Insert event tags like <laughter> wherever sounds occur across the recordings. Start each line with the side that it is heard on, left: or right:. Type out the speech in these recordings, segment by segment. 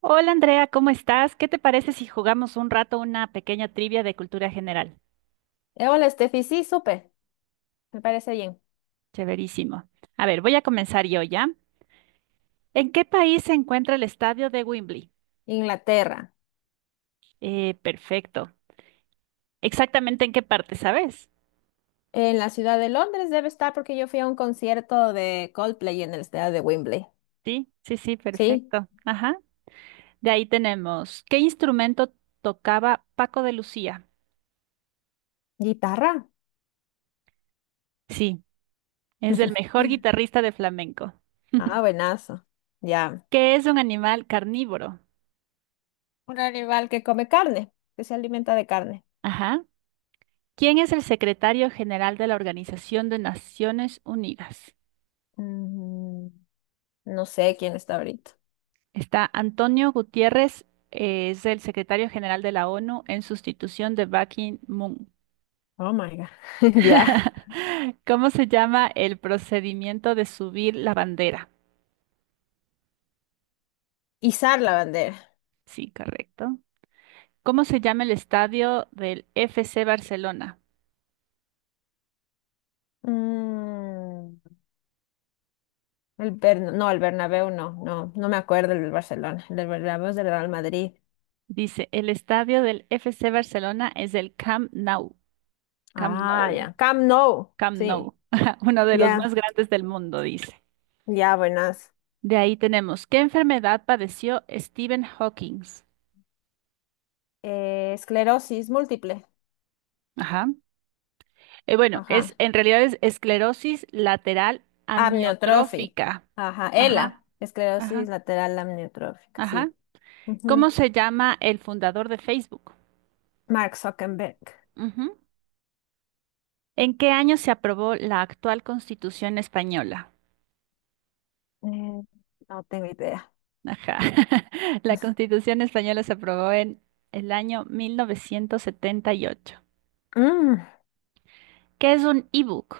right: Hola Andrea, ¿cómo estás? ¿Qué te parece si jugamos un rato una pequeña trivia de cultura general?
left: Hola, Steffi, sí, supe, me parece bien.
right: Chéverísimo. A ver, voy a comenzar yo ya. ¿En qué país se encuentra el estadio de Wembley?
left: Inglaterra.
right: Perfecto. ¿Exactamente en qué parte, sabes?
left: En la ciudad de Londres debe estar porque yo fui a un concierto de Coldplay en el estadio de Wembley.
right: Sí, sí, sí,
left: ¿Sí?
right: perfecto. Ajá. De ahí tenemos, ¿qué instrumento tocaba Paco de Lucía?
left: ¿Guitarra?
right: Sí, es el mejor guitarrista de flamenco.
left: Ah,
right: <laughs>
left: buenazo. Ya.
right: ¿Qué es un animal carnívoro?
left: Un animal que come carne, que se alimenta de carne.
right: Ajá. ¿Quién es el secretario general de la Organización de Naciones Unidas?
left: Mm, no sé quién está ahorita.
right: Está Antonio Gutiérrez, es el secretario general de la ONU en sustitución de Ban Ki-moon.
left: Oh my God. <laughs> Ya.
right: <laughs> ¿Cómo se llama el procedimiento de subir la bandera?
left: Izar la bandera.
right: Sí, correcto. ¿Cómo se llama el estadio del FC Barcelona?
left: Mm, no, el Bernabéu, no me acuerdo el del Barcelona. El del Bernabéu es del Real Madrid.
right: Dice, el estadio del FC Barcelona es el Camp Nou, Camp
left: Ah,
right: Nou,
left: ya. Camp Nou.
right: Camp
left: Sí.
right: Nou, <laughs> uno de los
left: Ya,
right: más grandes del mundo, dice.
left: ya, buenas.
right: De ahí tenemos, ¿qué enfermedad padeció Stephen Hawking?
left: Esclerosis múltiple.
right: Ajá. Bueno,
left: Ajá.
right: es en realidad es esclerosis lateral
left: Amniotrofi.
right: amiotrófica.
left: Ajá.
right: Ajá,
left: ELA.
right: ajá,
left: Esclerosis lateral amniotrófica.
right: ajá.
left: Sí.
right: ¿Cómo
left: Ujú.
right: se llama el fundador de Facebook?
left: Mark Zuckerberg.
right: Ujú. ¿En qué año se aprobó la actual Constitución española?
left: Eh, no tengo idea.
right: Ajá. <laughs> La
left: <laughs>
right: Constitución española se aprobó en el año 1978.
left: Mm,
right: ¿Qué es un ebook?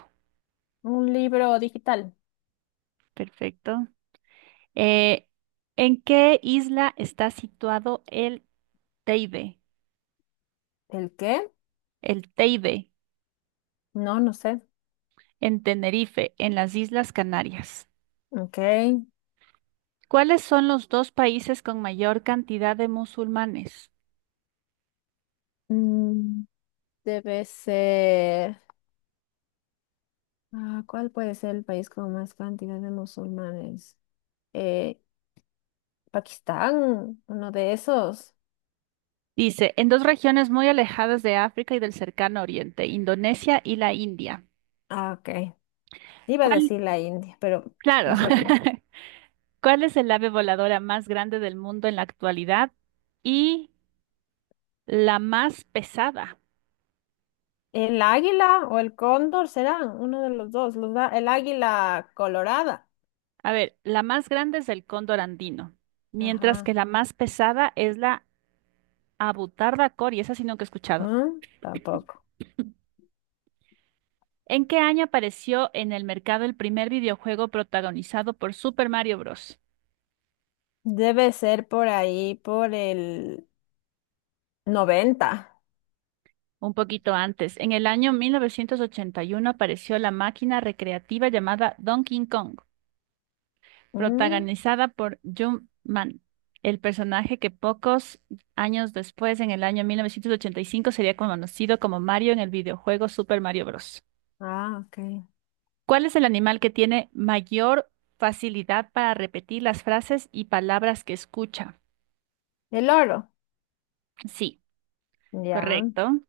left: un libro digital.
right: Perfecto. Eh, ¿En qué isla está situado el Teide?
left: ¿El qué?
right: El Teide,
left: No, no sé.
right: en Tenerife, en las Islas Canarias.
left: Ok.
right: ¿Cuáles son los dos países con mayor cantidad de musulmanes?
left: Mm, debe ser. Ah, ¿cuál puede ser el país con más cantidad de musulmanes? Eh, Pakistán, uno de esos.
right: Dice, en dos regiones muy alejadas de África y del cercano Oriente, Indonesia y la India.
left: Ah, ok. Iba a
right: ¿Cuál?
left: decir la India, pero no
right: Claro.
left: sabía.
right: <laughs> ¿Cuál es el ave voladora más grande del mundo en la actualidad y la más pesada?
left: ¿El águila o el cóndor serán? Uno de los dos. El águila colorada.
right: A ver, la más grande es el cóndor andino, mientras que
left: Ajá.
right: la más pesada es la abutarda cori, esa sí nunca he escuchado.
left: ¿Mm? Tampoco.
right: ¿En qué año apareció en el mercado el primer videojuego protagonizado por Super Mario Bros?
left: Debe ser por ahí, por el 90.
right: Un poquito antes, en el año 1981 apareció la máquina recreativa llamada Donkey Kong,
left: ¿Mm?
right: protagonizada por Jim Man, el personaje que pocos años después, en el año 1985, sería conocido como Mario en el videojuego Super Mario Bros.
left: Ah, ok.
right: ¿Cuál es el animal que tiene mayor facilidad para repetir las frases y palabras que escucha?
left: El oro.
right: Sí,
left: Ya.
right: correcto.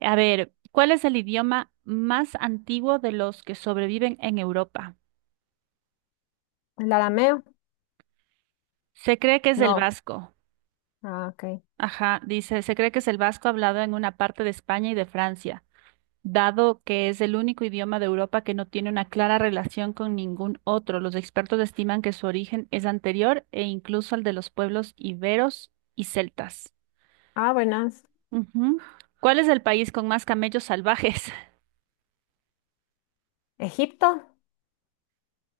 right: A ver, ¿cuál es el idioma más antiguo de los que sobreviven en Europa?
left: ¿El arameo?
right: Se cree que es el
left: No.
right: vasco.
left: Ah, ok.
right: Ajá, dice, se cree que es el vasco hablado en una parte de España y de Francia, dado que es el único idioma de Europa que no tiene una clara relación con ningún otro. Los expertos estiman que su origen es anterior e incluso al de los pueblos iberos y celtas.
left: Ah, buenas.
right: Ujú. ¿Cuál es el país con más camellos salvajes?
left: ¿Egipto?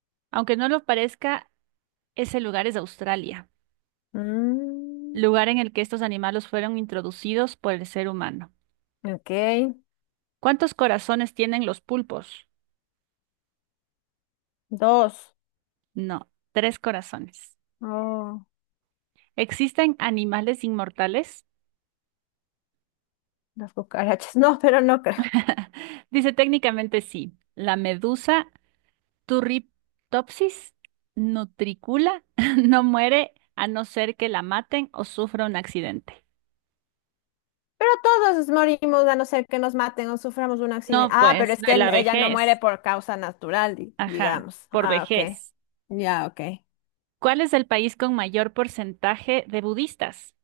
right: <laughs> Aunque no lo parezca, ese lugar es Australia,
left: Mm,
right: lugar en el que estos animales fueron introducidos por el ser humano.
left: ok.
right: ¿Cuántos corazones tienen los pulpos?
left: Dos.
right: No, tres corazones.
left: Oh.
right: ¿Existen animales inmortales?
left: Las cucarachas, no, pero no creo.
right: <laughs> Dice técnicamente sí. La medusa Turritopsis nutricula <laughs> no muere a no ser que la maten o sufra un accidente.
left: Pero todos morimos a no ser que nos maten o suframos un accidente.
right: No,
left: Ah, pero
right: pues, de la
left: ella no muere
right: vejez.
left: por causa natural,
right: Ajá,
left: digamos.
right: por
left: Ah, ok.
right: vejez.
left: Ya, ok.
right: ¿Cuál es el país con mayor porcentaje de budistas?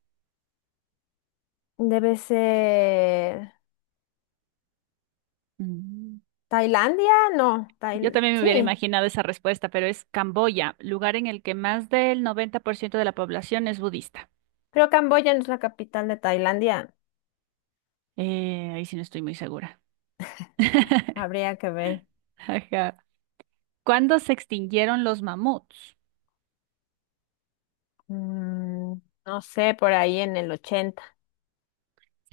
left: Debe ser
right: Mm.
left: Tailandia, no,
right: Yo
left: Tail-
right: también me
left: sí.
right: hubiera imaginado esa respuesta, pero es Camboya, lugar en el que más del 90% de la población es budista.
left: Creo Camboya no es la capital de Tailandia.
right: Ahí sí no estoy muy segura. <laughs>
left: Habría que ver.
right: Ajá. ¿Cuándo se extinguieron los mamuts?
left: Mm, no sé, por ahí en el 80.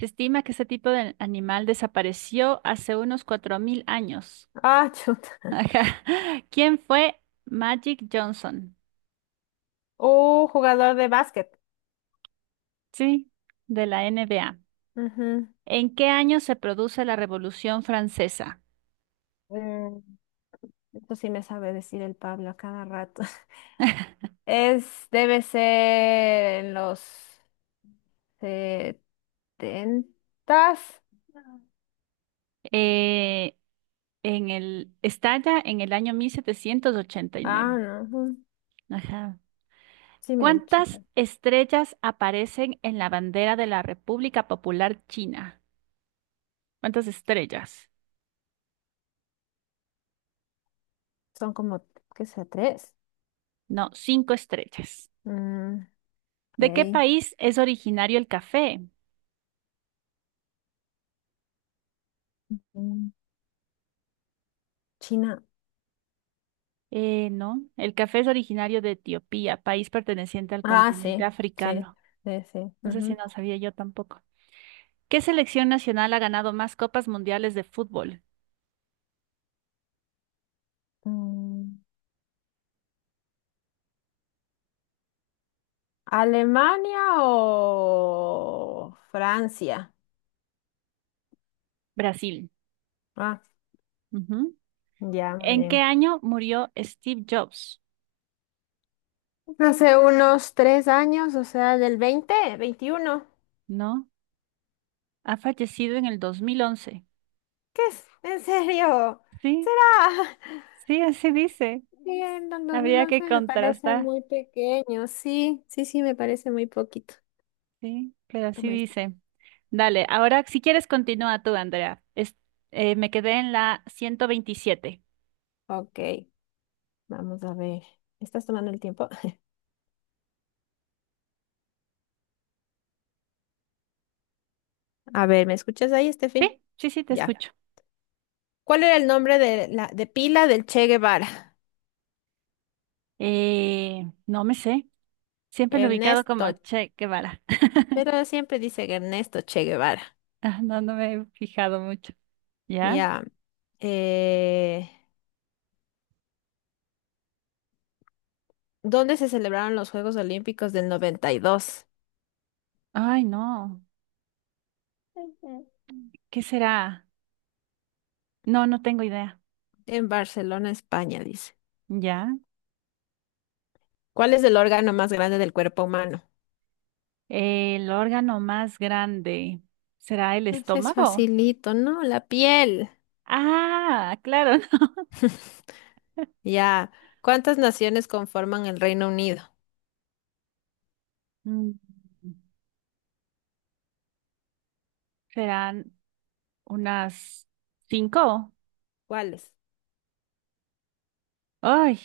right: Se estima que ese tipo de animal desapareció hace unos 4.000 años.
left: Ah, <laughs> chuta.
right: Ajá. <laughs> ¿Quién fue Magic Johnson?
left: Jugador de básquet.
right: Sí, de la NBA.
left: Ujú.
right: ¿En qué año se produce la Revolución Francesa?
left: Mm, Esto sí me sabe decir el Pablo a cada rato. Es, debe ser en los setentas.
right: Eh, Estalla en el año mil setecientos ochenta y
left: Ah,
right: nueve.
left: no. Ujú,
right: Ajá.
left: sí, me ha dicho.
right: ¿Cuántas estrellas aparecen en la bandera de la República Popular China? ¿Cuántas estrellas?
left: Son como, ¿qué sea? Tres.
right: No, cinco estrellas.
left: Mm,
right: ¿De qué
left: ok.
right: país es originario el café?
left: Mm, China.
right: No, el café es originario de Etiopía, país perteneciente al
left: Ah,
right: continente
left: sí,
right: africano.
left: sí.
right: No sé si
left: Ujú.
right: no sabía yo tampoco. ¿Qué selección nacional ha ganado más copas mundiales de fútbol?
left: Mm, ¿Alemania o Francia?
right: Brasil.
left: Ah,
right: Ujú.
left: ya, muy
right: ¿En qué
left: bien.
right: año murió Steve Jobs?
left: Hace unos tres años, o sea, del 2021.
right: No, ha fallecido en el 2011.
left: ¿Qué es? ¿En serio?
right: Sí,
left: ¿Será?
right: sí, así dice.
left: Sí, en el dos mil
right: Habría
left: once
right: que
left: me parece
right: contrastar.
left: muy pequeño. Sí, me parece muy poquito.
right: Sí, pero así
left: Toma esto.
right: dice. Dale, ahora si quieres continúa tú, Andrea. Me quedé en la 127.
left: Ok, vamos a ver. ¿Estás tomando el tiempo? <laughs> A ver, ¿me escuchas ahí, Steffi?
right: Sí, sí, sí, te
left: Ya.
right: escucho.
left: ¿Cuál era el nombre de la de pila del Che Guevara?
right: No me sé. Siempre lo he ubicado como
left: Ernesto.
right: Che Guevara. <laughs>
left: Pero siempre dice que Ernesto Che Guevara.
right: Ah, no, no me he fijado mucho. ¿Ya?
left: Ya. Eh, ¿Dónde se celebraron los Juegos Olímpicos del 92?
right: Ay, no.
left: Ujú.
right: ¿Qué será? No, no tengo idea.
left: En Barcelona, España, dice.
right: ¿Ya?
left: ¿Cuál es el órgano más grande del cuerpo humano?
right: El órgano más grande. ¿Será el
left: Ese es
right: estómago?
left: facilito, ¿no? La piel.
right: Ah, claro. <laughs>
left: Ya. ¿Cuántas naciones conforman el Reino Unido?
right: Mm, ¿serán unas cinco?
left: ¿Cuáles?
right: Ay,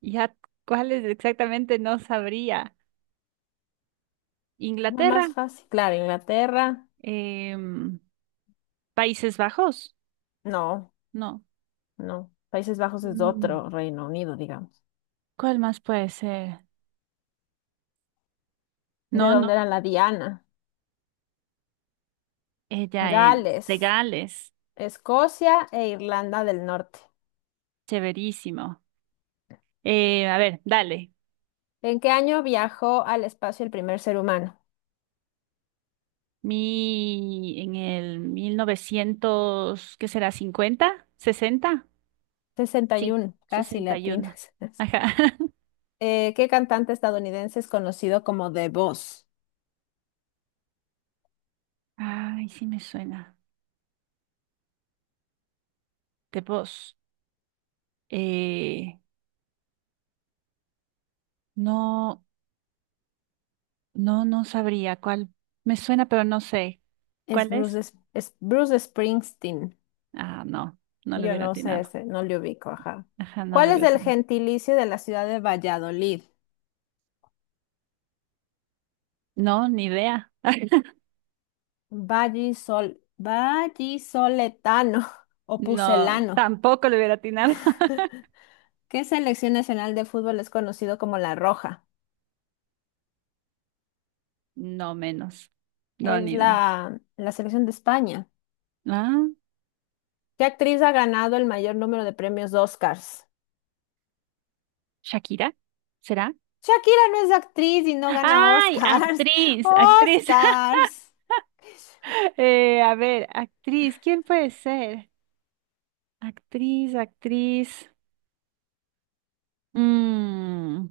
right: ya cuáles exactamente no sabría.
left: La
right: Inglaterra,
left: más fácil. Claro, Inglaterra.
right: Em, Países Bajos,
left: No,
right: no.
left: no. Países Bajos es
right: Mm,
left: otro Reino Unido, digamos.
right: ¿cuál más puede ser?
left: ¿De
right: No, no,
left: dónde era la Diana?
right: ella es de
left: Gales,
right: Gales,
left: Escocia e Irlanda del Norte.
right: severísimo. A ver, dale.
left: ¿En qué año viajó al espacio el primer ser humano?
right: Mi, en el 1900 ¿qué será? Cincuenta, 60,
left: Sesenta y
right: sí,
left: uno. Casi
right: 61.
left: latinas. <laughs>
right: Ajá. <laughs>
left: ¿Qué cantante estadounidense es conocido como The Boss?
right: Ay, sí me suena. De voz. Eh, no, no, no sabría cuál. Me suena, pero no sé.
left: Es
right: ¿Cuál
left: Bruce,
right: es?
left: Es- es Bruce Springsteen.
right: Ah, no, no le
left: Yo
right: hubiera
left: no sé
right: atinado.
left: ese, no le ubico, ajá.
right: Ajá, no
left: ¿Cuál
right: le
left: es
right: hubiera
left: el
right: atinado.
left: gentilicio de la ciudad de Valladolid?
right: No, ni idea. <laughs>
left: Vallisol, vallisoletano <laughs> o
right: No,
left: pucelano.
right: tampoco le hubiera atinado. <laughs>
left: ¿Qué selección nacional de fútbol es conocido como La Roja?
right: No menos. No, ni
left: Es
right: idea.
left: la selección de España.
right: Ah.
left: ¿Qué actriz ha ganado el mayor número de premios Oscars?
right: ¿Shakira? ¿Será?
left: Shakira no es actriz y no gana
right: ¡Ay!
left: Oscars. <laughs>
right: Actriz, actriz. <laughs>
left: Oscars. <laughs>
right: A ver, actriz, ¿quién puede ser? Actriz, actriz. Mm,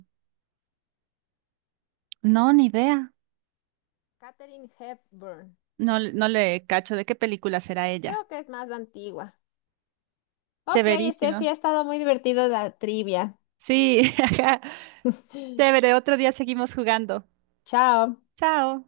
right: no, ni idea.
left: Katherine Hepburn.
right: No, no le cacho de qué película será ella.
left: Creo que es más antigua. Ok,
right: Chéverísimo.
left: Steffi, ha estado muy divertido la trivia.
right: Sí, <laughs> ajá.
left: <laughs>
right: Chévere, otro día seguimos jugando.
left: Chao.
right: Chao.